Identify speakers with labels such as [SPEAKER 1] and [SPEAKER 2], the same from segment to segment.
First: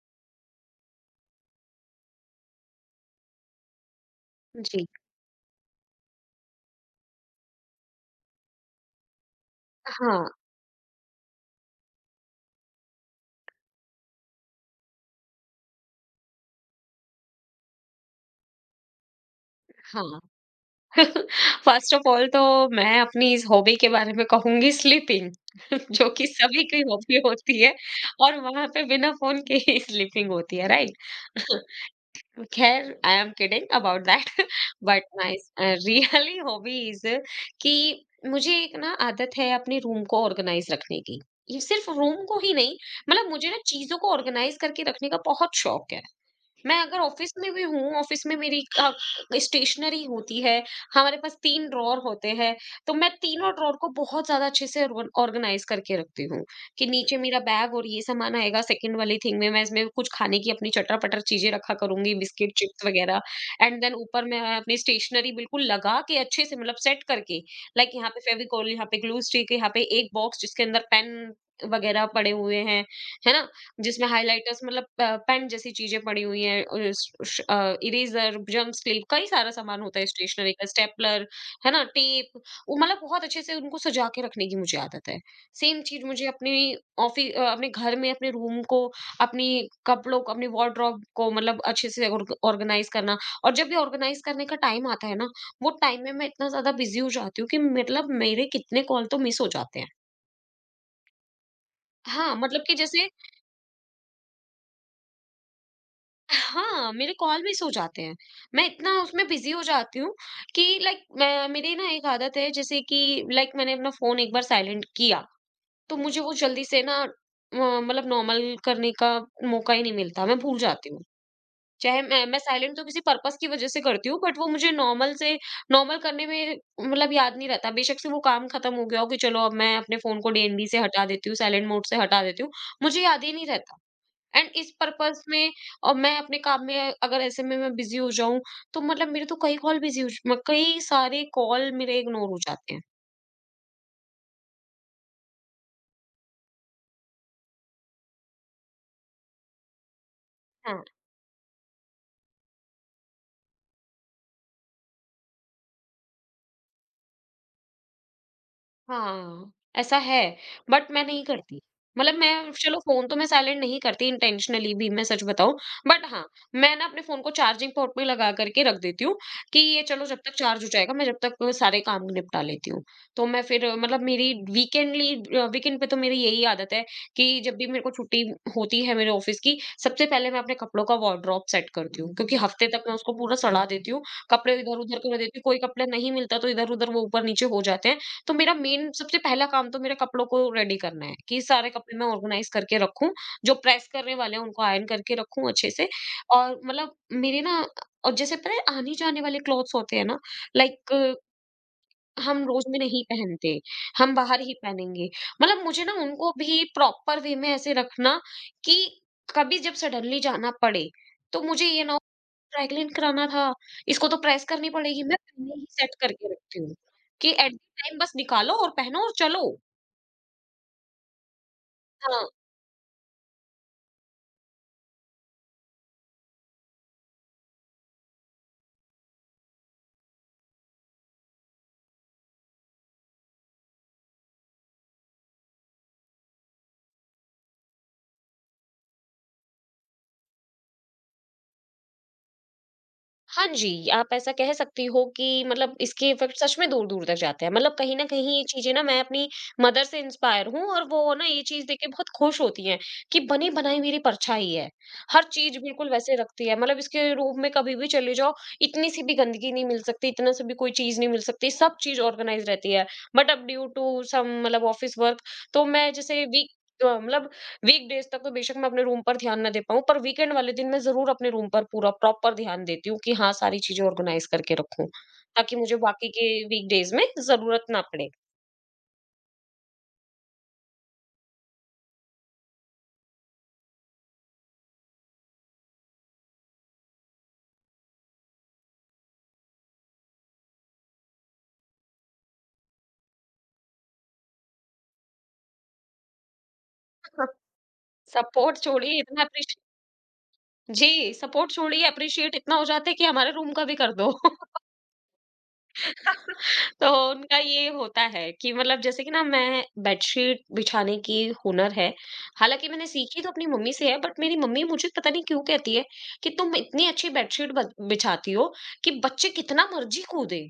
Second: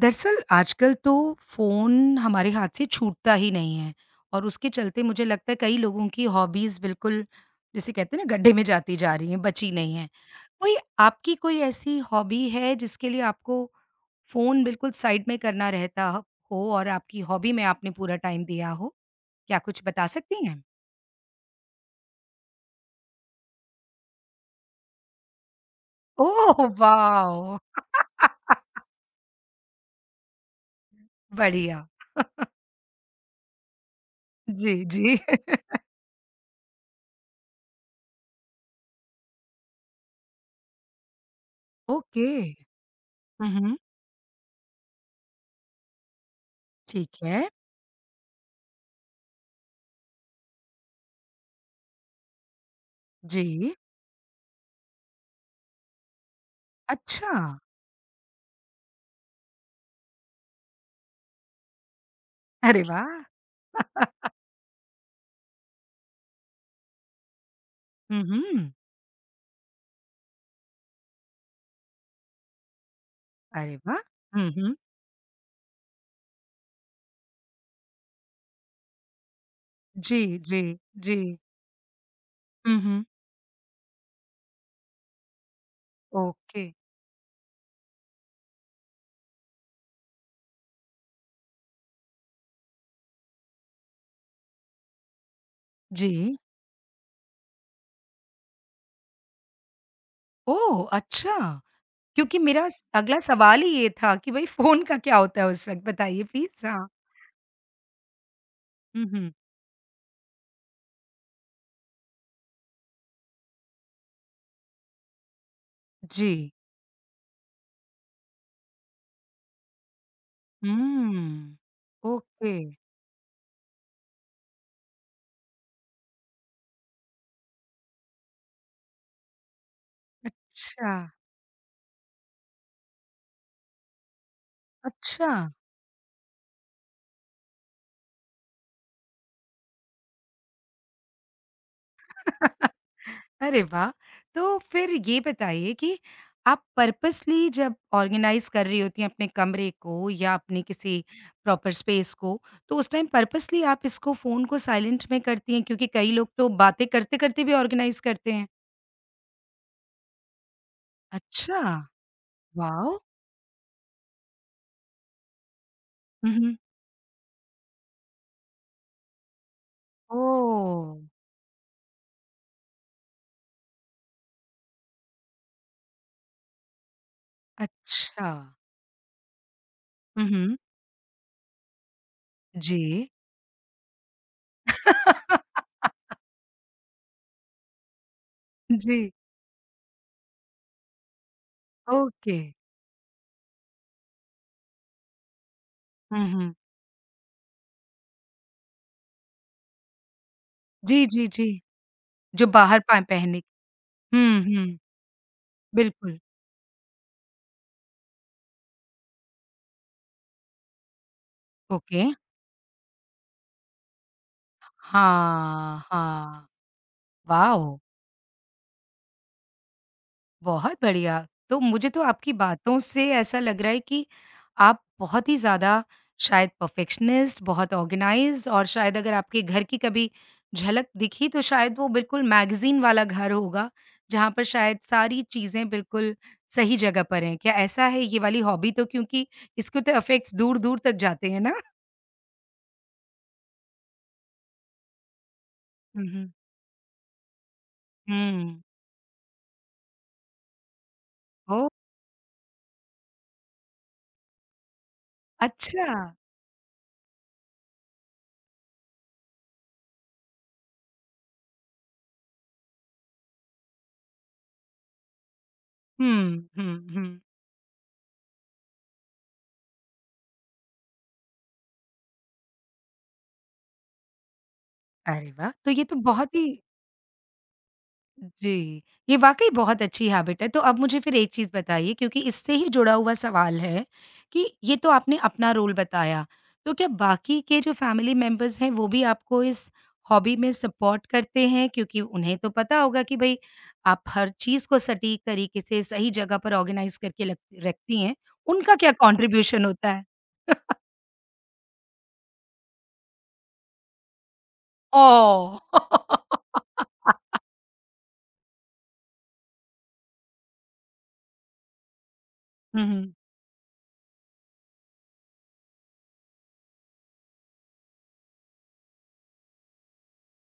[SPEAKER 1] दरअसल आजकल तो फ़ोन हमारे हाथ से छूटता ही नहीं है और उसके
[SPEAKER 2] जी,
[SPEAKER 1] चलते मुझे लगता है कई लोगों की हॉबीज़ बिल्कुल जिसे कहते हैं ना गड्ढे में जाती जा रही हैं, बची नहीं है।
[SPEAKER 2] हाँ,
[SPEAKER 1] कोई आपकी कोई ऐसी हॉबी है जिसके लिए आपको फ़ोन बिल्कुल साइड में करना रहता ह हो और आपकी हॉबी में आपने पूरा टाइम दिया हो? क्या कुछ बता
[SPEAKER 2] हाँ।
[SPEAKER 1] सकती हैं?
[SPEAKER 2] फ़र्स्ट ऑफ़ ऑल तो मैं अपनी इस हॉबी के बारे में कहूँगी स्लीपिंग जो कि
[SPEAKER 1] ओह
[SPEAKER 2] सभी की हॉबी
[SPEAKER 1] वाओ!
[SPEAKER 2] होती है। और वहाँ पे बिना फ़ोन के ही स्लीपिंग होती है, राइट?
[SPEAKER 1] बढ़िया।
[SPEAKER 2] खैर, I am kidding about that.
[SPEAKER 1] जी,
[SPEAKER 2] बट
[SPEAKER 1] जी।
[SPEAKER 2] माय रियली हॉबी इज़ कि मुझे एक ना आदत है अपने रूम को ऑर्गनाइज़ रखने की। ये सिर्फ़ रूम
[SPEAKER 1] ओके।
[SPEAKER 2] को ही नहीं, मतलब
[SPEAKER 1] हुँ,
[SPEAKER 2] मुझे ना
[SPEAKER 1] हुँ।
[SPEAKER 2] चीज़ों को ऑर्गनाइज़ करके रखने का बहुत शौक है। मैं अगर
[SPEAKER 1] ठीक
[SPEAKER 2] ऑफिस
[SPEAKER 1] है।
[SPEAKER 2] में भी हूँ, ऑफिस में मेरी स्टेशनरी होती है, हमारे पास 3 ड्रॉअर होते हैं, तो मैं तीनों
[SPEAKER 1] जी।
[SPEAKER 2] ड्रॉअर को बहुत ज़्यादा अच्छे से ऑर्गनाइज़ करके रखती हूँ, कि नीचे
[SPEAKER 1] अच्छा।
[SPEAKER 2] मेरा बैग और ये सामान आएगा, सेकंड वाली थिंग में मैं इसमें कुछ खाने की अपनी चटर-पटर चीज़ें रखा करूँगी, बिस्किट,
[SPEAKER 1] अरे
[SPEAKER 2] चिप्स वगैरह।
[SPEAKER 1] वाह!
[SPEAKER 2] एंड देन ऊपर मैं अपनी स्टेशनरी बिल्कुल लगा के अच्छे से, मतलब सेट करके, लाइक यहाँ पे
[SPEAKER 1] हुँ,
[SPEAKER 2] फेविकोल,
[SPEAKER 1] हुँ।
[SPEAKER 2] यहाँ पे ग्लू स्टिक, यहाँ पे एक बॉक्स जिसके अंदर पेन वगैरह पड़े हुए हैं, है ना?
[SPEAKER 1] अरे वाह!
[SPEAKER 2] जिसमें
[SPEAKER 1] हुँ,
[SPEAKER 2] हाइलाइटर्स,
[SPEAKER 1] हुँ।
[SPEAKER 2] मतलब पेन जैसी चीजें पड़ी हुई हैं, और इरेजर, जम स्लीव, कई सारा सामान होता है
[SPEAKER 1] जी,
[SPEAKER 2] स्टेशनरी
[SPEAKER 1] जी,
[SPEAKER 2] का,
[SPEAKER 1] जी।
[SPEAKER 2] स्टेपलर, है ना, टेप। वो
[SPEAKER 1] हुँ,
[SPEAKER 2] मतलब
[SPEAKER 1] हुँ।
[SPEAKER 2] बहुत अच्छे से उनको सजा के रखने की मुझे आदत है। सेम चीज मुझे अपनी
[SPEAKER 1] ओके।
[SPEAKER 2] ऑफिस, अपने घर में अपने रूम को, अपनी कपड़ों को, अपने वार्डरोब को मतलब अच्छे से ऑर्गेनाइज करना। और जब भी ऑर्गेनाइज करने का टाइम आता है ना, वो टाइम में मैं
[SPEAKER 1] जी।
[SPEAKER 2] इतना ज्यादा बिजी हो जाती हूँ कि मतलब मेरे कितने कॉल तो मिस हो जाते हैं।
[SPEAKER 1] ओह! अच्छा,
[SPEAKER 2] हाँ,
[SPEAKER 1] क्योंकि
[SPEAKER 2] मतलब
[SPEAKER 1] मेरा
[SPEAKER 2] कि
[SPEAKER 1] स
[SPEAKER 2] जैसे।
[SPEAKER 1] अगला सवाल ही ये था कि भई फ़ोन का क्या होता है उस वक़्त? बताइए प्लीज़। हाँ।
[SPEAKER 2] हाँ, मेरे कॉल मिस हो जाते हैं। मैं इतना
[SPEAKER 1] हुँ,
[SPEAKER 2] उसमें
[SPEAKER 1] हुँ।
[SPEAKER 2] बिज़ी हो जाती हूँ कि लाइक मैं मेरी ना एक आदत है जैसे कि, लाइक, मैंने अपना फ़ोन एक बार साइलेंट किया, तो मुझे
[SPEAKER 1] जी।
[SPEAKER 2] वो जल्दी से ना मतलब नॉर्मल करने का मौका ही नहीं मिलता, मैं भूल जाती हूँ।
[SPEAKER 1] हुँ।
[SPEAKER 2] चाहे मैं
[SPEAKER 1] ओके।
[SPEAKER 2] साइलेंट तो किसी पर्पज़ की वज़ह से करती हूँ, बट वो मुझे नॉर्मल से नॉर्मल करने में मतलब याद नहीं रहता। बेशक से वो काम ख़त्म हो गया हो कि चलो अब मैं अपने फ़ोन को डीएनडी से
[SPEAKER 1] अच्छा,
[SPEAKER 2] हटा देती हूँ, साइलेंट मोड से हटा देती हूँ, मुझे याद ही नहीं रहता। एंड इस पर्पस
[SPEAKER 1] अच्छा।
[SPEAKER 2] में, और मैं अपने काम में अगर ऐसे में मैं बिजी हो जाऊँ, तो मतलब मेरे तो कई कॉल बिजी हो ज म कई सारे कॉल मेरे इग्नोर हो जाते हैं।
[SPEAKER 1] अरे वाह! तो फिर ये बताइए कि आप पर्पसली जब ऑर्गेनाइज़ कर रही होती हैं अपने कमरे को या अपने
[SPEAKER 2] हाँ।
[SPEAKER 1] किसी प्रॉपर स्पेस को, तो उस टाइम पर्पसली आप इसको फ़ोन को साइलेंट में करती हैं? क्योंकि कई लोग तो बातें करते-करते भी ऑर्गेनाइज़ करते हैं।
[SPEAKER 2] हाँ, ऐसा है, बट मैं नहीं करती।
[SPEAKER 1] अच्छा!
[SPEAKER 2] मतलब मैं, चलो,
[SPEAKER 1] वॉव!
[SPEAKER 2] फ़ोन तो मैं साइलेंट नहीं करती इंटेंशनली भी, मैं सच बताऊँ। बट हाँ,
[SPEAKER 1] हुँ, हुँ।
[SPEAKER 2] मैं ना अपने फ़ोन को चार्जिंग पोर्ट पे लगा करके रख देती हूँ कि ये चलो जब तक चार्ज हो
[SPEAKER 1] ओह!
[SPEAKER 2] जाएगा मैं जब तक सारे काम निपटा लेती हूँ। तो मैं फिर मतलब वीकेंड पे तो मेरी यही आदत है कि जब भी मेरे को छुट्टी
[SPEAKER 1] अच्छा।
[SPEAKER 2] होती है मेरे ऑफ़िस की, सबसे
[SPEAKER 1] हुँ,
[SPEAKER 2] पहले मैं अपने
[SPEAKER 1] हुँ।
[SPEAKER 2] कपड़ों का वार्डरोब सेट करती हूँ। क्योंकि हफ़्ते तक मैं
[SPEAKER 1] जी।
[SPEAKER 2] उसको पूरा सड़ा देती हूँ, कपड़े इधर-उधर कर देती हूँ, कोई कपड़ा नहीं मिलता तो इधर-उधर वो ऊपर-नीचे हो जाते हैं। तो मेरा मेन
[SPEAKER 1] जी,
[SPEAKER 2] सबसे पहला काम तो मेरे कपड़ों को रेडी करना है कि सारे कपड़े मैं
[SPEAKER 1] ओके।
[SPEAKER 2] ऑर्गेनाइज करके रखूं, जो प्रेस करने वाले हैं उनको आयरन करके रखूं अच्छे से,
[SPEAKER 1] हुँ, हुँ।
[SPEAKER 2] और मतलब मेरे ना, और जैसे पता है आने जाने वाले क्लॉथ्स होते हैं ना, लाइक
[SPEAKER 1] जी, जी, जी।
[SPEAKER 2] हम
[SPEAKER 1] जो
[SPEAKER 2] रोज में
[SPEAKER 1] बाहर पा
[SPEAKER 2] नहीं
[SPEAKER 1] पहने
[SPEAKER 2] पहनते, हम बाहर
[SPEAKER 1] हुँ,
[SPEAKER 2] ही
[SPEAKER 1] हुँ।
[SPEAKER 2] पहनेंगे, मतलब मुझे ना
[SPEAKER 1] बिल्कुल।
[SPEAKER 2] उनको भी प्रॉपर वे में ऐसे रखना कि कभी जब सडनली जाना पड़े, तो मुझे ये ना,
[SPEAKER 1] ओके।
[SPEAKER 2] ट्राइक्लिन कराना था, इसको तो प्रेस करनी पड़ेगी, मैं पहले ही
[SPEAKER 1] हाँ,
[SPEAKER 2] सेट करके
[SPEAKER 1] हाँ।
[SPEAKER 2] रखती हूँ, कि एट द
[SPEAKER 1] वाओ!
[SPEAKER 2] टाइम बस निकालो और पहनो और चलो।
[SPEAKER 1] बहुत बढ़िया। तो मुझे तो
[SPEAKER 2] हाँ,
[SPEAKER 1] आपकी बातों से ऐसा लग रहा है कि आप बहुत ही ज़्यादा शायद परफेक्शनिस्ट, बहुत ऑर्गनाइज़्ड और शायद अगर आपके घर की कभी झलक दिखी तो शायद वो बिल्कुल मैगज़ीन वाला घर होगा, जहाँ पर शायद सारी चीज़ें बिल्कुल सही जगह पर हैं। क्या ऐसा है ये वाली हॉबी तो क्योंकि इसके तो इफ़ेक्ट्स दूर-दूर तक जाते हैं ना?
[SPEAKER 2] हाँ जी, आप ऐसा कह सकती हो कि मतलब
[SPEAKER 1] हुँ,
[SPEAKER 2] इसके
[SPEAKER 1] हुँ।
[SPEAKER 2] इफ़ेक्ट सच में दूर-दूर तक जाते हैं। मतलब कहीं न कहीं ये
[SPEAKER 1] हुँ।
[SPEAKER 2] चीज़ें ना, मैं अपनी मदर से इंस्पायर हूँ, और वो ना ये चीज़
[SPEAKER 1] ओह!
[SPEAKER 2] देख के बहुत खुश होती हैं कि बनी-बनाई मेरी परछाई है। हर चीज़
[SPEAKER 1] अच्छा।
[SPEAKER 2] बिल्कुल वैसे रखती है। मतलब इसके रूम में कभी भी चले जाओ, इतनी सी भी गंदगी नहीं मिल सकती, इतना सा भी कोई चीज़ नहीं मिल सकती, सब चीज़ ऑर्गनाइज़ रहती है। बट अब ड्यू टू सम, मतलब ऑफ़िस वर्क, तो मैं जैसे
[SPEAKER 1] हुँ, हुँ, हुँ।
[SPEAKER 2] मतलब वीकडेज तक तो बेशक मैं अपने रूम पर ध्यान ना दे पाऊँ, पर वीकेंड वाले दिन मैं ज़रूर अपने रूम पर पूरा प्रॉपर ध्यान देती हूँ कि हाँ, सारी चीज़ें ऑर्गनाइज़ करके रखूँ,
[SPEAKER 1] अरे वाह!
[SPEAKER 2] ताकि
[SPEAKER 1] तो
[SPEAKER 2] मुझे
[SPEAKER 1] ये तो
[SPEAKER 2] बाकी के
[SPEAKER 1] बहुत ही
[SPEAKER 2] वीकडेज में ज़रूरत ना पड़े।
[SPEAKER 1] जी, ये वाक़ई बहुत अच्छी हैबिट है। तो अब मुझे फिर एक चीज़ बताइए क्योंकि इससे ही जुड़ा हुआ सवाल है कि ये तो आपने अपना रोल बताया, तो क्या बाकी के जो फैमिली मेंबर्स हैं वो भी आपको इस हॉबी में सपोर्ट करते हैं? क्योंकि उन्हें तो पता होगा कि भई आप हर चीज़ को सटीक तरीके से सही जगह पर ऑर्गनाइज़ करके लग रखती हैं।
[SPEAKER 2] सपोर्ट
[SPEAKER 1] उनका क्या
[SPEAKER 2] छोड़िए इतना एप्रीशि
[SPEAKER 1] कॉन्ट्रिब्यूशन होता है?
[SPEAKER 2] जी, सपोर्ट छोड़िए, एप्रीशिएट इतना हो जाता है कि हमारे रूम का भी कर दो।
[SPEAKER 1] ओह!
[SPEAKER 2] तो उनका ये होता है कि मतलब जैसे कि ना, मैं बेडशीट बिछाने की हुनर है। हालाँकि मैंने
[SPEAKER 1] हुँ, हुँ।
[SPEAKER 2] सीखी तो अपनी मम्मी से है, बट मेरी मम्मी मुझे पता नहीं क्यों कहती है कि तुम इतनी अच्छी बेडशीट ब बिछाती हो कि बच्चे कितना मर्ज़ी कूदें,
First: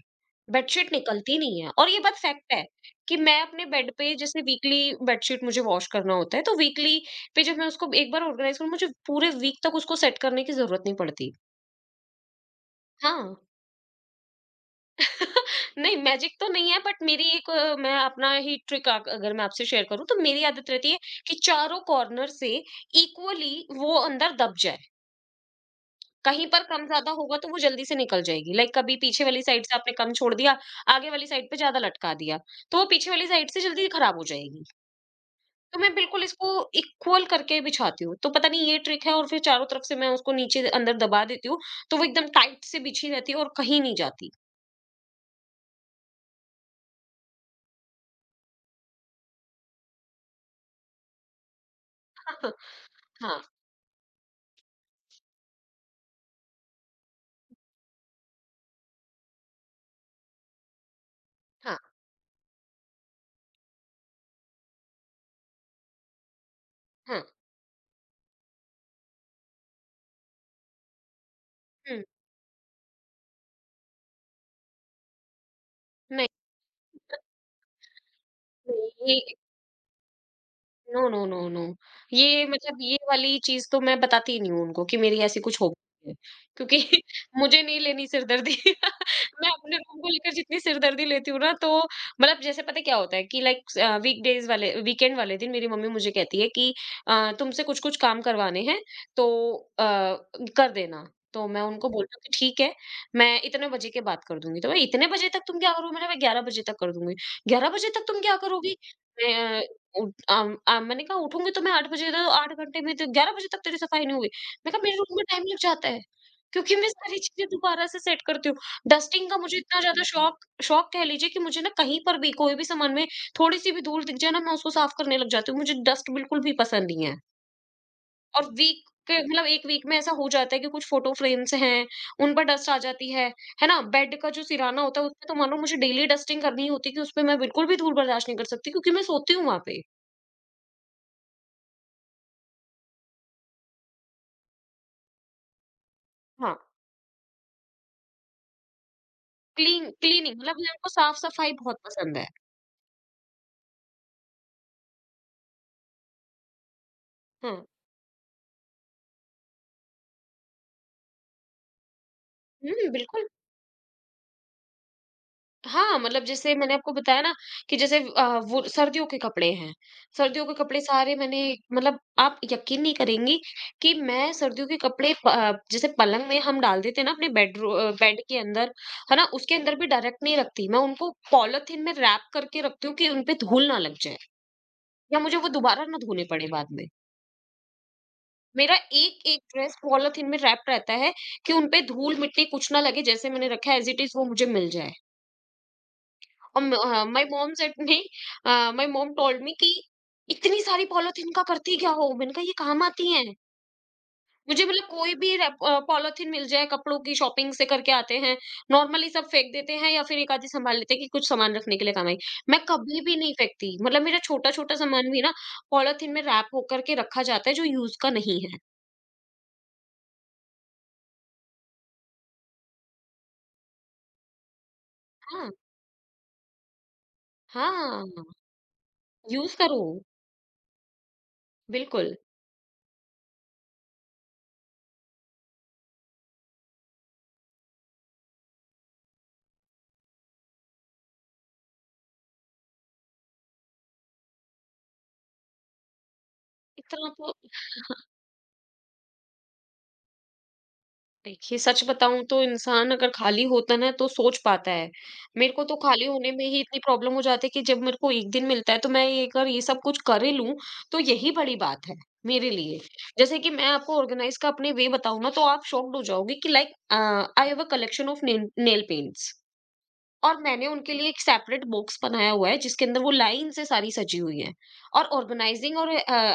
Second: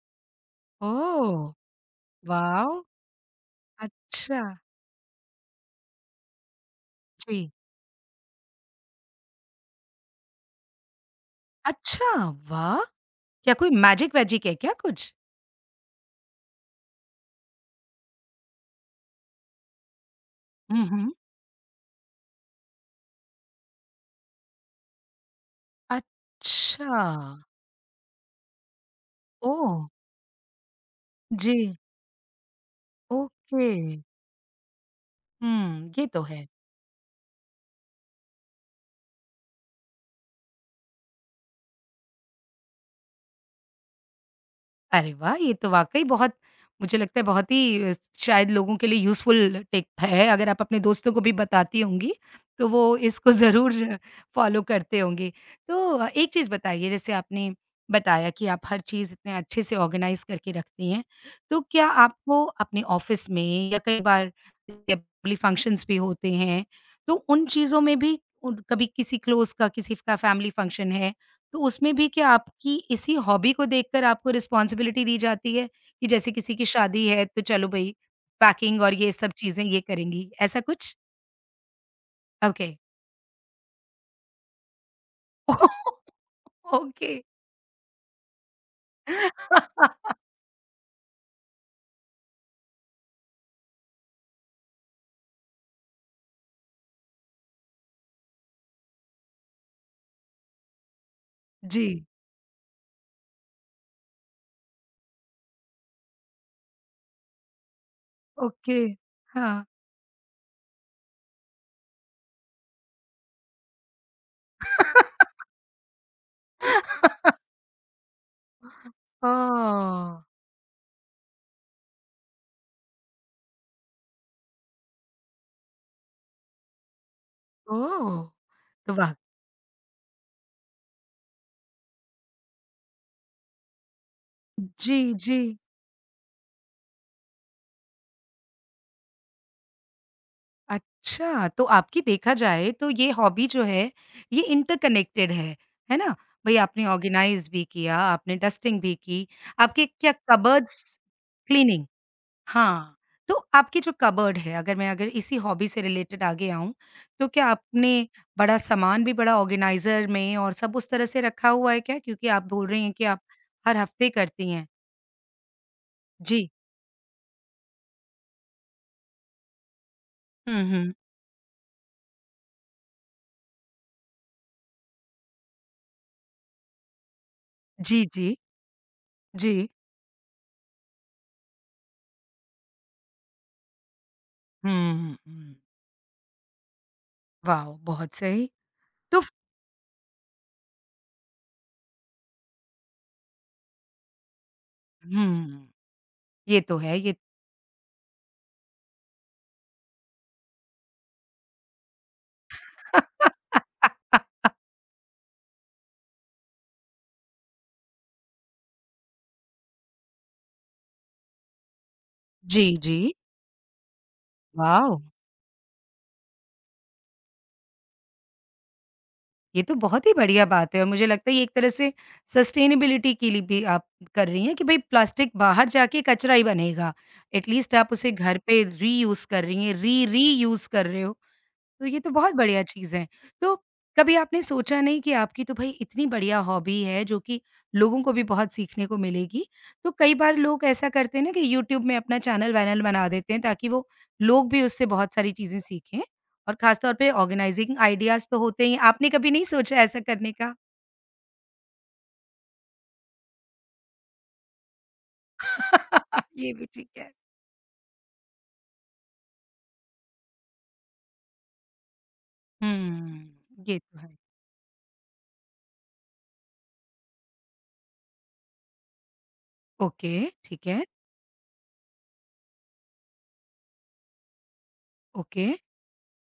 [SPEAKER 2] बेडशीट निकलती
[SPEAKER 1] ओह!
[SPEAKER 2] नहीं है। और ये बात फैक्ट है
[SPEAKER 1] वॉव!
[SPEAKER 2] कि मैं अपने बेड पे जैसे
[SPEAKER 1] अच्छा,
[SPEAKER 2] वीकली बेडशीट मुझे वॉश करना होता है, तो वीकली पे
[SPEAKER 1] जी।
[SPEAKER 2] जब मैं उसको एक बार ऑर्गनाइज़ करूँ, मुझे पूरे वीक तक उसको सेट करने की ज़रूरत नहीं पड़ती।
[SPEAKER 1] अच्छा, वाह!
[SPEAKER 2] हाँ।
[SPEAKER 1] क्या कोई मैजिक वैजिक है क्या कुछ?
[SPEAKER 2] नहीं, मैजिक तो नहीं है, बट मैं अपना ही ट्रिक अगर मैं आपसे शेयर करूं, तो मेरी आदत
[SPEAKER 1] हुँ,
[SPEAKER 2] रहती है
[SPEAKER 1] हुँ।
[SPEAKER 2] कि चारों कॉर्नर से इक्वली वो अंदर दब जाए, कहीं पर कम
[SPEAKER 1] अच्छा,
[SPEAKER 2] ज्यादा होगा तो वो जल्दी से निकल जाएगी, लाइक कभी पीछे वाली साइड से
[SPEAKER 1] ओह!
[SPEAKER 2] आपने कम छोड़ दिया, आगे वाली साइड पे
[SPEAKER 1] जी,
[SPEAKER 2] ज्यादा लटका दिया, तो वो पीछे वाली साइड से
[SPEAKER 1] ओके।
[SPEAKER 2] जल्दी खराब हो जाएगी, तो मैं
[SPEAKER 1] हुँ, ये
[SPEAKER 2] बिल्कुल
[SPEAKER 1] तो
[SPEAKER 2] इसको
[SPEAKER 1] है।
[SPEAKER 2] इक्वल करके बिछाती हूँ, तो पता नहीं, ये ट्रिक है, और फिर चारों तरफ से मैं उसको नीचे अंदर दबा देती हूँ, तो वो एकदम टाइट से बिछी रहती है और कहीं नहीं जाती।
[SPEAKER 1] अरे वाह! ये तो वाक़ई बहुत मुझे लगता है बहुत ही शायद लोगों के लिए यूज़फुल टिप है, अगर आप अपने दोस्तों को भी बताती होंगी, तो वो इसको
[SPEAKER 2] हाँ,
[SPEAKER 1] ज़रूर फ़ॉलो करते होंगे। तो एक चीज़ बताइए जैसे आपने बताया कि आप हर चीज़ इतने अच्छे से ऑर्गनाइज़ करके रखती हैं, तो
[SPEAKER 2] हाँ,
[SPEAKER 1] क्या आपको अपने ऑफ़िस में या कई बार फैमिली फंक्शंस भी होते हैं, तो
[SPEAKER 2] हाँ,
[SPEAKER 1] उन चीज़ों में भी उन कभी किसी क्लोज़ का, किसी का फैमिली फंक्शन है, तो उसमें
[SPEAKER 2] हम्म,
[SPEAKER 1] भी क्या आपकी इसी हॉबी को देखकर आपको रिस्पॉन्सिबिलिटी दी जाती है कि
[SPEAKER 2] नहीं,
[SPEAKER 1] जैसे किसी की शादी है तो चलो भई पैकिंग और ये
[SPEAKER 2] नहीं,
[SPEAKER 1] सब चीज़ें ये करेंगी, ऐसा कुछ?
[SPEAKER 2] No, no, no, no. ये,
[SPEAKER 1] ओके।
[SPEAKER 2] मतलब ये वाली चीज़ तो मैं बताती ही नहीं हूँ उनको कि मेरी ऐसी कुछ हॉबी है, क्योंकि
[SPEAKER 1] ओके।
[SPEAKER 2] मुझे नहीं लेनी सिरदर्दी। मैं अपने रूम को लेकर जितनी सिरदर्दी लेती हूँ ना, तो मतलब जैसे पता है क्या होता है कि लाइक वीकडेज़ वाले वीकेंड वाले दिन मेरी मम्मी मुझे कहती है कि तुमसे कुछ-कुछ काम करवाने हैं, तो अ, कर देना। तो मैं उनको
[SPEAKER 1] जी,
[SPEAKER 2] बोलती हूँ कि ठीक है, मैं इतने बजे के बाद कर दूँगी। तो मैं, "इतने बजे तक तुम क्या करोगे?" मैंने, "मैं 11 बजे तक कर दूँगी।" "11 बजे तक तुम क्या करोगी?"
[SPEAKER 1] ओके।
[SPEAKER 2] मैं
[SPEAKER 1] हाँ।
[SPEAKER 2] मैंने कहा, उठूँगी तो मैं 8 बजे, तो 8 घंटे में तो 11 बजे तक तेरी सफाई नहीं होगी। मैंने कहा, मेरे रूम में टाइम लग जाता है, क्योंकि मैं सारी चीज़ें दोबारा से सेट करती हूँ। डस्टिंग का मुझे इतना ज़्यादा
[SPEAKER 1] हाँ।
[SPEAKER 2] शौक शौक कह लीजिए कि मुझे ना कहीं पर भी कोई भी सामान में थोड़ी-सी भी धूल दिख जाए ना, मैं उसको साफ करने लग जाती हूँ। मुझे डस्ट बिल्कुल भी पसंद नहीं है।
[SPEAKER 1] ओह!
[SPEAKER 2] और वीक
[SPEAKER 1] तो वाह!
[SPEAKER 2] के मतलब 1 वीक में ऐसा हो जाता है कि कुछ फोटो फ्रेम्स हैं, उन पर डस्ट आ जाती है ना? बेड का जो सिरहाना
[SPEAKER 1] जी,
[SPEAKER 2] होता है उसपे तो
[SPEAKER 1] जी।
[SPEAKER 2] मानो मुझे डेली डस्टिंग करनी होती है, कि उसपे मैं बिल्कुल भी धूल बर्दाश्त नहीं कर सकती, क्योंकि मैं सोती हूँ वहाँ पे।
[SPEAKER 1] अच्छा, तो आपकी देखा जाए तो ये हॉबी जो है, ये इंटरकनेक्टेड है ना?
[SPEAKER 2] हाँ।
[SPEAKER 1] भई आपने ऑर्गनाइज़ भी किया, आपने डस्टिंग भी की, आपके क्या
[SPEAKER 2] क्लीनिंग, मतलब
[SPEAKER 1] कबर्ड्स
[SPEAKER 2] मेरे को साफ-सफाई बहुत
[SPEAKER 1] क्लीनिंग
[SPEAKER 2] पसंद है।
[SPEAKER 1] हाँ, तो आपकी जो कबर्ड है, अगर मैं अगर इसी हॉबी से रिलेटेड आगे आऊँ, तो क्या
[SPEAKER 2] हुँ।
[SPEAKER 1] आपने बड़ा सामान भी बड़ा ऑर्गनाइज़र में और सब उस तरह से रखा हुआ है क्या? क्योंकि आप बोल रही
[SPEAKER 2] हुँ,
[SPEAKER 1] हैं कि आप
[SPEAKER 2] बिल्कुल।
[SPEAKER 1] हर हफ्ते करती हैं।
[SPEAKER 2] हाँ, मतलब
[SPEAKER 1] जी।
[SPEAKER 2] जैसे मैंने आपको बताया ना, कि जैसे वो सर्दियों के कपड़े हैं, सर्दियों के
[SPEAKER 1] हुँ,
[SPEAKER 2] कपड़े
[SPEAKER 1] हुँ।
[SPEAKER 2] सारे मैंने, मतलब आप यकीन नहीं करेंगी कि मैं सर्दियों के कपड़े जैसे पलंग में हम डाल देते हैं ना अपने
[SPEAKER 1] जी,
[SPEAKER 2] बेड
[SPEAKER 1] जी।
[SPEAKER 2] के अंदर, है ना?
[SPEAKER 1] जी।
[SPEAKER 2] उसके अंदर भी डायरेक्ट नहीं रखती, मैं उनको पॉलिथीन में रैप करके रखती हूँ कि उन पे धूल ना लग जाए,
[SPEAKER 1] हुँ,
[SPEAKER 2] या मुझे वो
[SPEAKER 1] हुँ।
[SPEAKER 2] दोबारा ना धोने पड़े बाद में।
[SPEAKER 1] वाओ! बहुत सही।
[SPEAKER 2] मेरा
[SPEAKER 1] तो
[SPEAKER 2] एक-एक ड्रेस पॉलीथिन में रैप रहता है कि उनपे धूल मिट्टी कुछ ना लगे, जैसे मैंने रखा है एज़ इट इज़ वो मुझे मिल जाए।
[SPEAKER 1] हुँ, ये
[SPEAKER 2] और
[SPEAKER 1] तो है, ये
[SPEAKER 2] my mom said me my mom told me कि इतनी सारी पॉलीथिन का करती क्या हो? मैंने कहा, ये काम आती हैं। मुझे मतलब कोई भी रैप पॉलीथिन मिल जाए कपड़ों की शॉपिंग से करके आते हैं, नॉर्मली सब फेंक देते हैं या फिर एक आधी सँभाल लेते हैं कि कुछ सामान रखने के लिए काम आई। मैं
[SPEAKER 1] जी, जी।
[SPEAKER 2] कभी भी नहीं फेंकती, मतलब मेरा छोटा-छोटा
[SPEAKER 1] वाओ!
[SPEAKER 2] सामान भी ना पॉलीथिन में रैप होकर के रखा जाता है जो यूज़ का नहीं है।
[SPEAKER 1] ये तो बहुत ही बढ़िया बात है और मुझे लगता है ये एक तरह से सस्टेनेबिलिटी के लिए भी आप कर रही हैं कि भई प्लास्टिक
[SPEAKER 2] हाँ,
[SPEAKER 1] बाहर जाके कचरा ही बनेगा। एट लीस्ट आप उसे
[SPEAKER 2] हाँ।
[SPEAKER 1] घर पे रीयूज़ कर
[SPEAKER 2] यूज़
[SPEAKER 1] रही हैं,
[SPEAKER 2] करो,
[SPEAKER 1] री रीयूज़ कर रहे हो। तो ये तो
[SPEAKER 2] बिल्कुल।
[SPEAKER 1] बहुत बढ़िया चीज़ है। तो कभी आपने सोचा नहीं कि आपकी तो भई इतनी बढ़िया हॉबी है जो कि लोगों को भी बहुत सीखने को मिलेगी। तो कई बार लोग ऐसा करते हैं ना कि यूट्यूब में अपना चैनल-वैनल बना देते हैं ताकि वो लोग भी उससे बहुत सारी चीज़ें सीखें और ख़ास तौर
[SPEAKER 2] इतना
[SPEAKER 1] पे
[SPEAKER 2] तो
[SPEAKER 1] ऑर्गनाइज़िंग आइडियाज़ तो होते ही हैं। आपने कभी नहीं सोचा ऐसा करने का?
[SPEAKER 2] देखिए, सच बताऊँ तो इंसान अगर खाली होता है ना तो सोच पाता है। मेरे को तो खाली होने में
[SPEAKER 1] ये
[SPEAKER 2] ही
[SPEAKER 1] भी
[SPEAKER 2] इतनी
[SPEAKER 1] ठीक है।
[SPEAKER 2] प्रॉब्लम हो जाती है कि जब मेरे को 1 दिन मिलता है तो मैं ये अगर ये सब कुछ कर ही लूँ तो यही बड़ी बात है मेरे लिए।
[SPEAKER 1] हुँ,
[SPEAKER 2] जैसे कि मैं
[SPEAKER 1] ये
[SPEAKER 2] आपको
[SPEAKER 1] तो है।
[SPEAKER 2] ऑर्गेनाइज़ का अपने वे बताऊँ ना तो आप शॉक्ड हो जाओगे कि like I have a collection of nail nail paints.
[SPEAKER 1] Okay,
[SPEAKER 2] और मैंने
[SPEAKER 1] ठीक है।
[SPEAKER 2] उनके लिए एक सेपरेट बॉक्स बनाया हुआ है जिसके अंदर वो लाइन से सारी सजी हुई है, और
[SPEAKER 1] ओके।
[SPEAKER 2] ऑर्गेनाइजिंग और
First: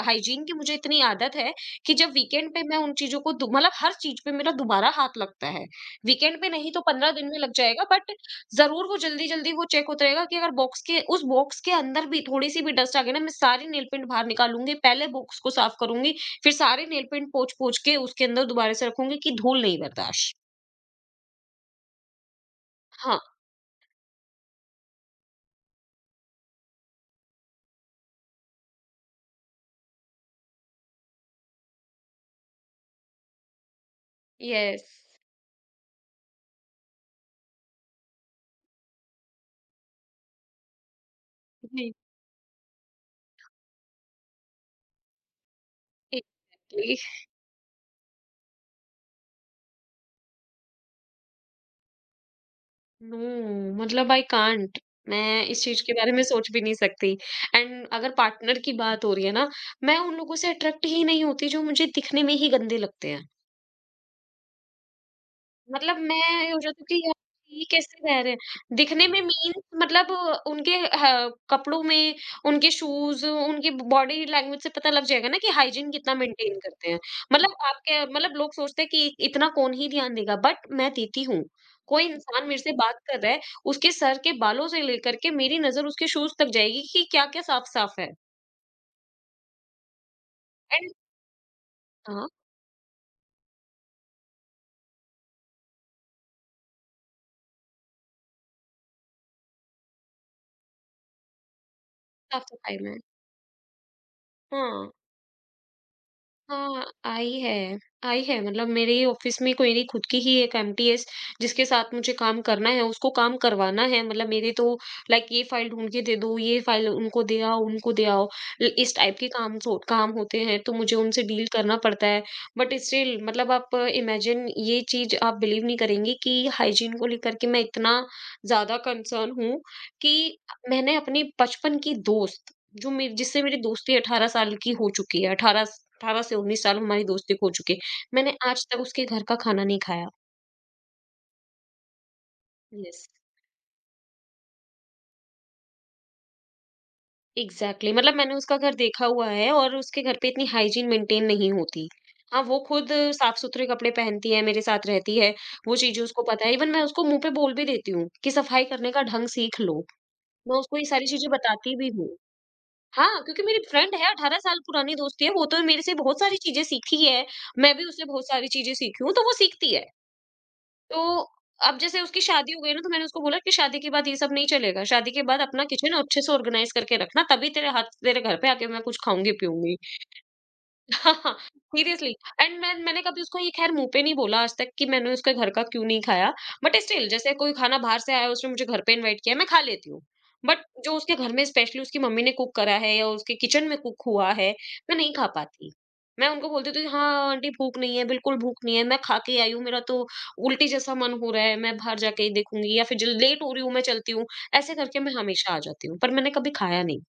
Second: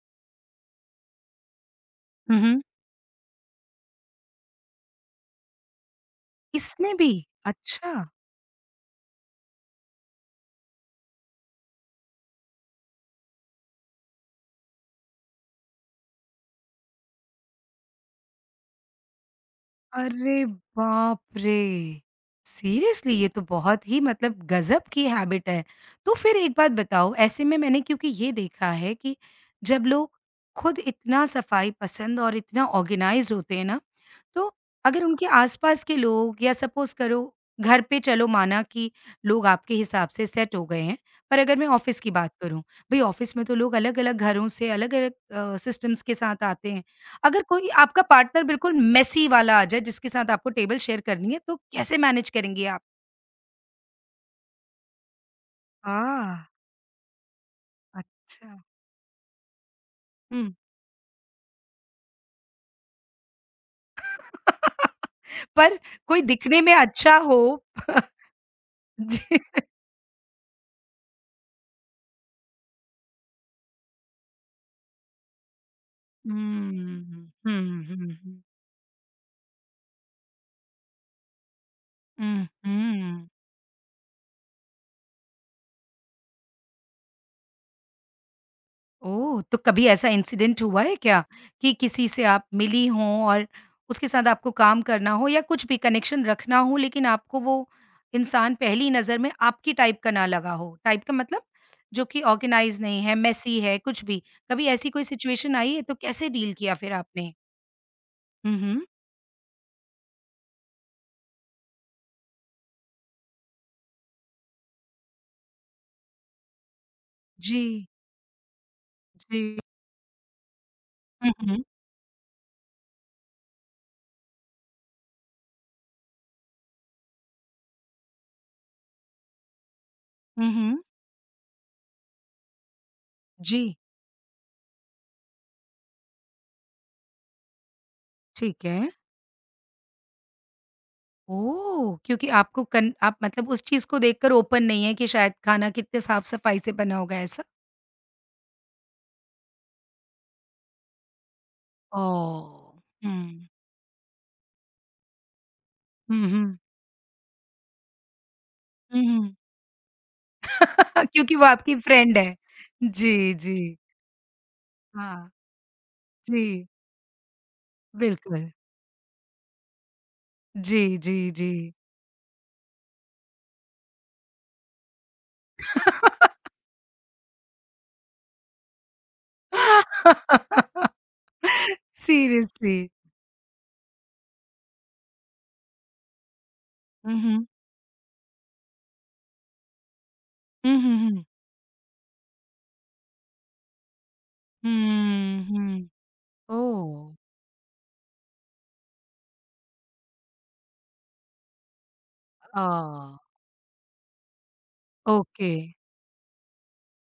[SPEAKER 2] हाइजीन की मुझे इतनी आदत है कि जब
[SPEAKER 1] हुँ,
[SPEAKER 2] वीकेंड
[SPEAKER 1] हुँ।
[SPEAKER 2] पे मैं उन चीजों को मतलब हर चीज पे मेरा दोबारा हाथ लगता है। वीकेंड पे नहीं तो
[SPEAKER 1] इसमें
[SPEAKER 2] 15
[SPEAKER 1] भी?
[SPEAKER 2] दिन में लग जाएगा,
[SPEAKER 1] अच्छा।
[SPEAKER 2] बट जरूर वो जल्दी जल्दी वो चेक होता रहेगा कि अगर बॉक्स के उस बॉक्स के अंदर भी थोड़ी सी भी डस्ट आ गई ना, मैं सारी नेल पेंट बाहर निकालूंगी, पहले बॉक्स को साफ करूंगी, फिर सारे नेल पेंट पोंछ पोंछ के उसके अंदर दोबारा से रखूंगी, कि धूल नहीं बर्दाश्त।
[SPEAKER 1] अरे बाप रे! सीरियसली
[SPEAKER 2] हाँ।
[SPEAKER 1] ये तो बहुत ही मतलब गज़ब की हैबिट है। तो फिर एक बात बताओ ऐसे में मैंने क्योंकि ये देखा है कि जब लोग खुद इतना सफाई पसंद और इतना ऑर्गनाइज़्ड होते हैं ना तो
[SPEAKER 2] यस।
[SPEAKER 1] अगर उनके आस-पास के लोग या सपोज़ करो घर पे चलो माना कि लोग आपके हिसाब से सेट हो गए हैं, पर अगर मैं
[SPEAKER 2] जी।
[SPEAKER 1] ऑफ़िस की बात करूँ, भई ऑफ़िस में तो लोग अलग-अलग घरों से अलग-अलग सिस्टम्स के साथ आते हैं।
[SPEAKER 2] Exactly।
[SPEAKER 1] अगर कोई आपका पार्टनर बिल्कुल मेसी वाला आ जाए जिसके साथ आपको टेबल शेयर करनी है तो कैसे मैनेज करेंगी आप?
[SPEAKER 2] नो, मतलब आई कांट। मैं इस चीज के बारे में
[SPEAKER 1] आह!
[SPEAKER 2] सोच भी नहीं सकती। एंड अगर पार्टनर
[SPEAKER 1] अच्छा।
[SPEAKER 2] की बात हो रही है ना, मैं उन लोगों
[SPEAKER 1] हुँ।
[SPEAKER 2] से अट्रैक्ट ही नहीं होती जो मुझे दिखने में ही गंदे लगते हैं।
[SPEAKER 1] पर
[SPEAKER 2] मतलब मैं
[SPEAKER 1] कोई
[SPEAKER 2] ये हो
[SPEAKER 1] दिखने में
[SPEAKER 2] जाती हूँ कि यार,
[SPEAKER 1] अच्छा हो
[SPEAKER 2] ये कैसे रह रहे हैं दिखने में?
[SPEAKER 1] जी।
[SPEAKER 2] मीन्स मतलब उनके कपड़ों में, उनके शूज, उनकी बॉडी लैंग्वेज से पता लग जाएगा ना कि हाइजीन कितना मेंटेन करते हैं।
[SPEAKER 1] हुँ, हुँ,
[SPEAKER 2] मतलब
[SPEAKER 1] हुँ,
[SPEAKER 2] आपके मतलब
[SPEAKER 1] हुँ,
[SPEAKER 2] लोग सोचते हैं कि इतना कौन ही ध्यान देगा, बट मैं देती हूँ। कोई इंसान
[SPEAKER 1] हुँ,
[SPEAKER 2] मेरे से
[SPEAKER 1] हुँ,
[SPEAKER 2] बात कर
[SPEAKER 1] हुँ।
[SPEAKER 2] रहा है, उसके सर के बालों से लेकर के मेरी नजर उसके शूज तक जाएगी कि क्या क्या साफ साफ है।
[SPEAKER 1] ओह! तो कभी ऐसा इंसिडेंट हुआ
[SPEAKER 2] एंड
[SPEAKER 1] है क्या कि किसी से
[SPEAKER 2] हाँ,
[SPEAKER 1] आप मिली हों और उसके साथ आपको काम करना हो या कुछ भी कनेक्शन रखना हो लेकिन आपको वो इंसान पहली नज़र में आपकी टाइप का ना लगा हो? टाइप का मतलब जो कि
[SPEAKER 2] साफ सफाई
[SPEAKER 1] ऑर्गेनाइज़
[SPEAKER 2] में।
[SPEAKER 1] नहीं है, मेसी है, कुछ भी। कभी ऐसी
[SPEAKER 2] हाँ,
[SPEAKER 1] कोई सिचुएशन आई है तो कैसे डील किया
[SPEAKER 2] हाँ,
[SPEAKER 1] फिर
[SPEAKER 2] आई
[SPEAKER 1] आपने?
[SPEAKER 2] है। आई है,
[SPEAKER 1] हुँ,
[SPEAKER 2] मतलब
[SPEAKER 1] हुँ।
[SPEAKER 2] मेरे ही ऑफिस में कोई नहीं, खुद की ही एक एमटीएस, जिसके साथ मुझे काम करना है, उसको काम करवाना है। मतलब मेरे तो लाइक, ये फाइल ढूँढ के दे दो, ये फाइल उनको दे आओ,
[SPEAKER 1] जी,
[SPEAKER 2] उनको दे आओ। ल इस टाइप के काम
[SPEAKER 1] जी।
[SPEAKER 2] सो काम होते हैं तो मुझे उनसे
[SPEAKER 1] हुँ,
[SPEAKER 2] डील
[SPEAKER 1] हुँ।
[SPEAKER 2] करना पड़ता है। बट स्टिल मतलब आप इमेजिन, ये चीज़ आप बिलीव नहीं करेंगी कि हाइजीन को लेकर के मैं इतना ज़्यादा कंसर्न हूँ कि
[SPEAKER 1] हुँ, हुँ।
[SPEAKER 2] मैंने अपनी बचपन की दोस्त, जो मेरी जिससे मेरी
[SPEAKER 1] जी,
[SPEAKER 2] दोस्ती 18 साल की हो चुकी है, 18 से 19 साल हमारी दोस्ती हो चुकी है। मैंने आज
[SPEAKER 1] ठीक
[SPEAKER 2] तक
[SPEAKER 1] है।
[SPEAKER 2] उसके घर का खाना नहीं खाया।
[SPEAKER 1] ओह! क्योंकि आपको कन
[SPEAKER 2] यस।
[SPEAKER 1] आप मतलब उस चीज़ को देखकर ओपन नहीं है कि शायद खाना कितने साफ-सफाई से बना होगा ऐसे।
[SPEAKER 2] एग्ज़ैक्टली, मतलब मैंने उसका घर देखा हुआ है और उसके घर पे इतनी हाइजीन मेंटेन नहीं होती। हाँ, वो
[SPEAKER 1] ओह!
[SPEAKER 2] खुद
[SPEAKER 1] हुँ।
[SPEAKER 2] साफ-सुथरे कपड़े पहनती है, मेरे साथ रहती है, वो चीज़ें उसको
[SPEAKER 1] हुँ,
[SPEAKER 2] पता है।
[SPEAKER 1] हुँ।
[SPEAKER 2] इवन मैं उसको मुँह पे बोल भी देती हूँ कि सफाई करने का
[SPEAKER 1] हुँ,
[SPEAKER 2] ढंग
[SPEAKER 1] हुँ।
[SPEAKER 2] सीख लो। मैं उसको ये सारी चीज़ें
[SPEAKER 1] क्योंकि वो
[SPEAKER 2] बताती
[SPEAKER 1] आपकी
[SPEAKER 2] भी हूँ।
[SPEAKER 1] फ्रेंड है।
[SPEAKER 2] हाँ,
[SPEAKER 1] जी,
[SPEAKER 2] क्योंकि
[SPEAKER 1] जी।
[SPEAKER 2] मेरी फ्रेंड है, 18 साल पुरानी दोस्ती
[SPEAKER 1] हाँ,
[SPEAKER 2] है, वो तो मेरे से बहुत सारी चीज़ें
[SPEAKER 1] जी,
[SPEAKER 2] सीखी है। मैं भी उससे बहुत सारी
[SPEAKER 1] बिल्कुल।
[SPEAKER 2] चीज़ें सीखी हूँ, तो वो सीखती है।
[SPEAKER 1] जी,
[SPEAKER 2] तो
[SPEAKER 1] जी, जी।
[SPEAKER 2] अब जैसे उसकी शादी हो गई ना, तो मैंने उसको बोला कि शादी के बाद ये सब नहीं चलेगा। शादी के बाद अपना किचन अच्छे से ऑर्गेनाइज करके रखना, तभी तेरे हाथ तेरे घर पे आके मैं कुछ खाऊँगी पीऊँगी। हाँ, सीरियसली। एंड मैं
[SPEAKER 1] सीरियसली।
[SPEAKER 2] मैंने कभी उसको ये खैर मुँह पे नहीं बोला आज तक कि मैंने उसके घर का क्यों नहीं खाया। बट स्टिल
[SPEAKER 1] हुँ,
[SPEAKER 2] जैसे
[SPEAKER 1] हुँ।
[SPEAKER 2] कोई खाना बाहर से आया है, उसने मुझे घर पे इनवाइट किया है, मैं खा लेती हूँ। बट
[SPEAKER 1] हुँ,
[SPEAKER 2] जो
[SPEAKER 1] हुँ,
[SPEAKER 2] उसके
[SPEAKER 1] हुँ।
[SPEAKER 2] घर में स्पेशली उसकी मम्मी ने कुक करा है या उसके किचन में कुक हुआ है, मैं नहीं खा
[SPEAKER 1] हुँ,
[SPEAKER 2] पाती।
[SPEAKER 1] हुँ।
[SPEAKER 2] मैं उनको बोल देती हूँ,
[SPEAKER 1] ओह!
[SPEAKER 2] "हाँ आंटी, भूख नहीं है, बिल्कुल भूख नहीं है, मैं खा के आई हूँ, मेरा तो उल्टी जैसा मन हो रहा है, मैं बाहर जाके ही
[SPEAKER 1] अ,
[SPEAKER 2] देखूँगी या फिर जल लेट हो रही हूँ, मैं चलती हूँ।" ऐसे करके मैं
[SPEAKER 1] ओके।
[SPEAKER 2] हमेशा आ जाती हूँ, पर मैंने कभी खाया नहीं।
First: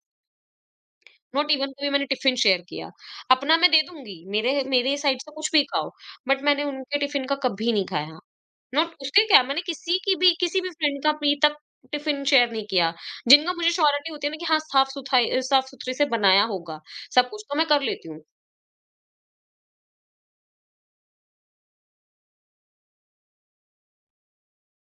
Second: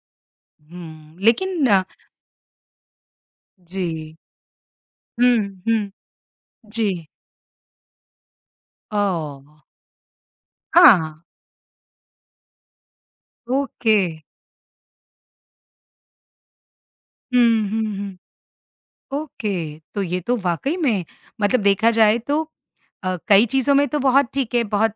[SPEAKER 1] हुँ,
[SPEAKER 2] नॉट
[SPEAKER 1] लेकिन
[SPEAKER 2] इवन कभी मैंने टिफिन शेयर किया। अपना मैं दे दूँगी,
[SPEAKER 1] जी।
[SPEAKER 2] मेरे मेरे साइड से
[SPEAKER 1] हुँ,
[SPEAKER 2] कुछ भी खाओ,
[SPEAKER 1] हुँ।
[SPEAKER 2] बट मैंने उनके
[SPEAKER 1] जी।
[SPEAKER 2] टिफिन का कभी नहीं खाया। नॉट उसके क्या, मैंने
[SPEAKER 1] ओह!
[SPEAKER 2] किसी भी फ्रेंड का
[SPEAKER 1] हाँ,
[SPEAKER 2] अभी तक टिफिन शेयर नहीं किया। जिनका मुझे
[SPEAKER 1] ओके।
[SPEAKER 2] श्योरिटी होती है ना कि हाँ, साफ-सुथरे से बनाया होगा, सब कुछ तो मैं
[SPEAKER 1] हुँ,
[SPEAKER 2] कर
[SPEAKER 1] हुँ,
[SPEAKER 2] लेती
[SPEAKER 1] हुँ।
[SPEAKER 2] हूँ।
[SPEAKER 1] ओके, तो ये तो वाक़ई में मतलब देखा जाए तो कई चीज़ों में तो बहुत ठीक है, बहुत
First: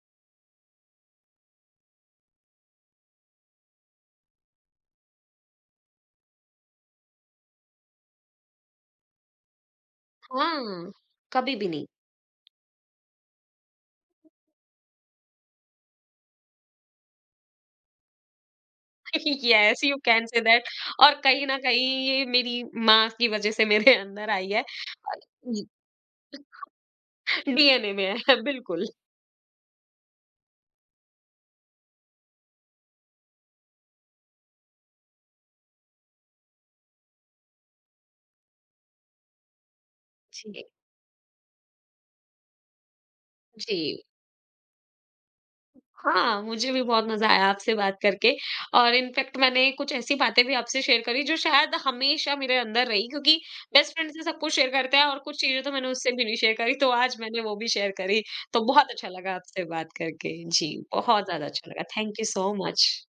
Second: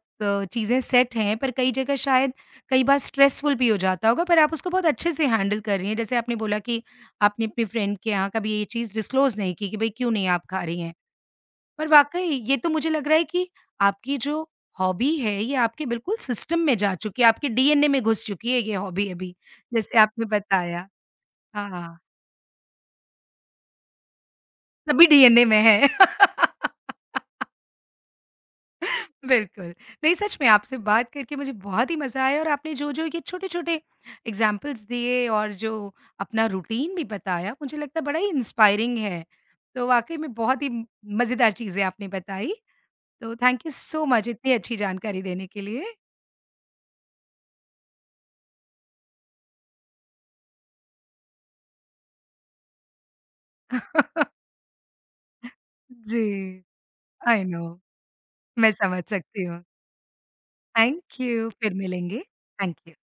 [SPEAKER 1] चीज़ें सेट हैं, पर कई जगह शायद कई बार स्ट्रेसफुल भी हो जाता होगा, पर आप उसको बहुत अच्छे से हैंडल कर रही हैं। जैसे आपने बोला कि आपने अपनी फ्रेंड के यहाँ कभी ये चीज़ डिस्क्लोज़ नहीं की कि भई क्यों नहीं आप खा रही
[SPEAKER 2] हाँ,
[SPEAKER 1] हैं।
[SPEAKER 2] कभी भी नहीं।
[SPEAKER 1] पर वाक़ई ये तो मुझे लग रहा है कि आपकी जो हॉबी है, ये आपके बिल्कुल सिस्टम में जा चुकी है, आपके डीएनए में घुस चुकी है ये हॉबी अभी,
[SPEAKER 2] येस, यू
[SPEAKER 1] जैसे आपने
[SPEAKER 2] कैन से दैट।
[SPEAKER 1] बताया।
[SPEAKER 2] और कहीं न कहीं
[SPEAKER 1] हाँ,
[SPEAKER 2] ये मेरी माँ की वज़ह से मेरे अंदर आई है।
[SPEAKER 1] तभी डीएनए में है।
[SPEAKER 2] डीएनए में है। बिल्कुल।
[SPEAKER 1] बिल्कुल। नहीं सच में आपसे बात करके मुझे बहुत ही मज़ा आया और आपने जो-जो ये छोटे-छोटे एग्ज़ाम्पल्स दिए और जो अपना रूटीन भी बताया, मुझे लगता है बड़ा ही इंस्पायरिंग है। तो वाक़ई में बहुत
[SPEAKER 2] जी,
[SPEAKER 1] ही म मज़ेदार चीज़ें आपने बताई। तो थैंक यू
[SPEAKER 2] जी।
[SPEAKER 1] सो मच इतनी अच्छी जानकारी देने के लिए।
[SPEAKER 2] हाँ, मुझे भी बहुत मज़ा आया आपसे बात करके, और इनफैक्ट मैंने कुछ ऐसी बातें भी आपसे शेयर करी जो शायद हमेशा मेरे अंदर रही, क्योंकि बेस्ट फ्रेंड से सब कुछ शेयर करते हैं और कुछ चीज़ें तो मैंने उससे
[SPEAKER 1] जी,
[SPEAKER 2] भी नहीं शेयर करी, तो आज मैंने
[SPEAKER 1] आई
[SPEAKER 2] वो
[SPEAKER 1] नो
[SPEAKER 2] भी शेयर करी। तो
[SPEAKER 1] मैं
[SPEAKER 2] बहुत
[SPEAKER 1] समझ
[SPEAKER 2] अच्छा लगा
[SPEAKER 1] सकती हूँ।
[SPEAKER 2] आपसे बात करके। जी,
[SPEAKER 1] थैंक
[SPEAKER 2] बहुत ज़्यादा
[SPEAKER 1] यू,
[SPEAKER 2] अच्छा
[SPEAKER 1] फिर
[SPEAKER 2] लगा। थैंक
[SPEAKER 1] मिलेंगे।
[SPEAKER 2] You so
[SPEAKER 1] thank
[SPEAKER 2] much.
[SPEAKER 1] You. Ji.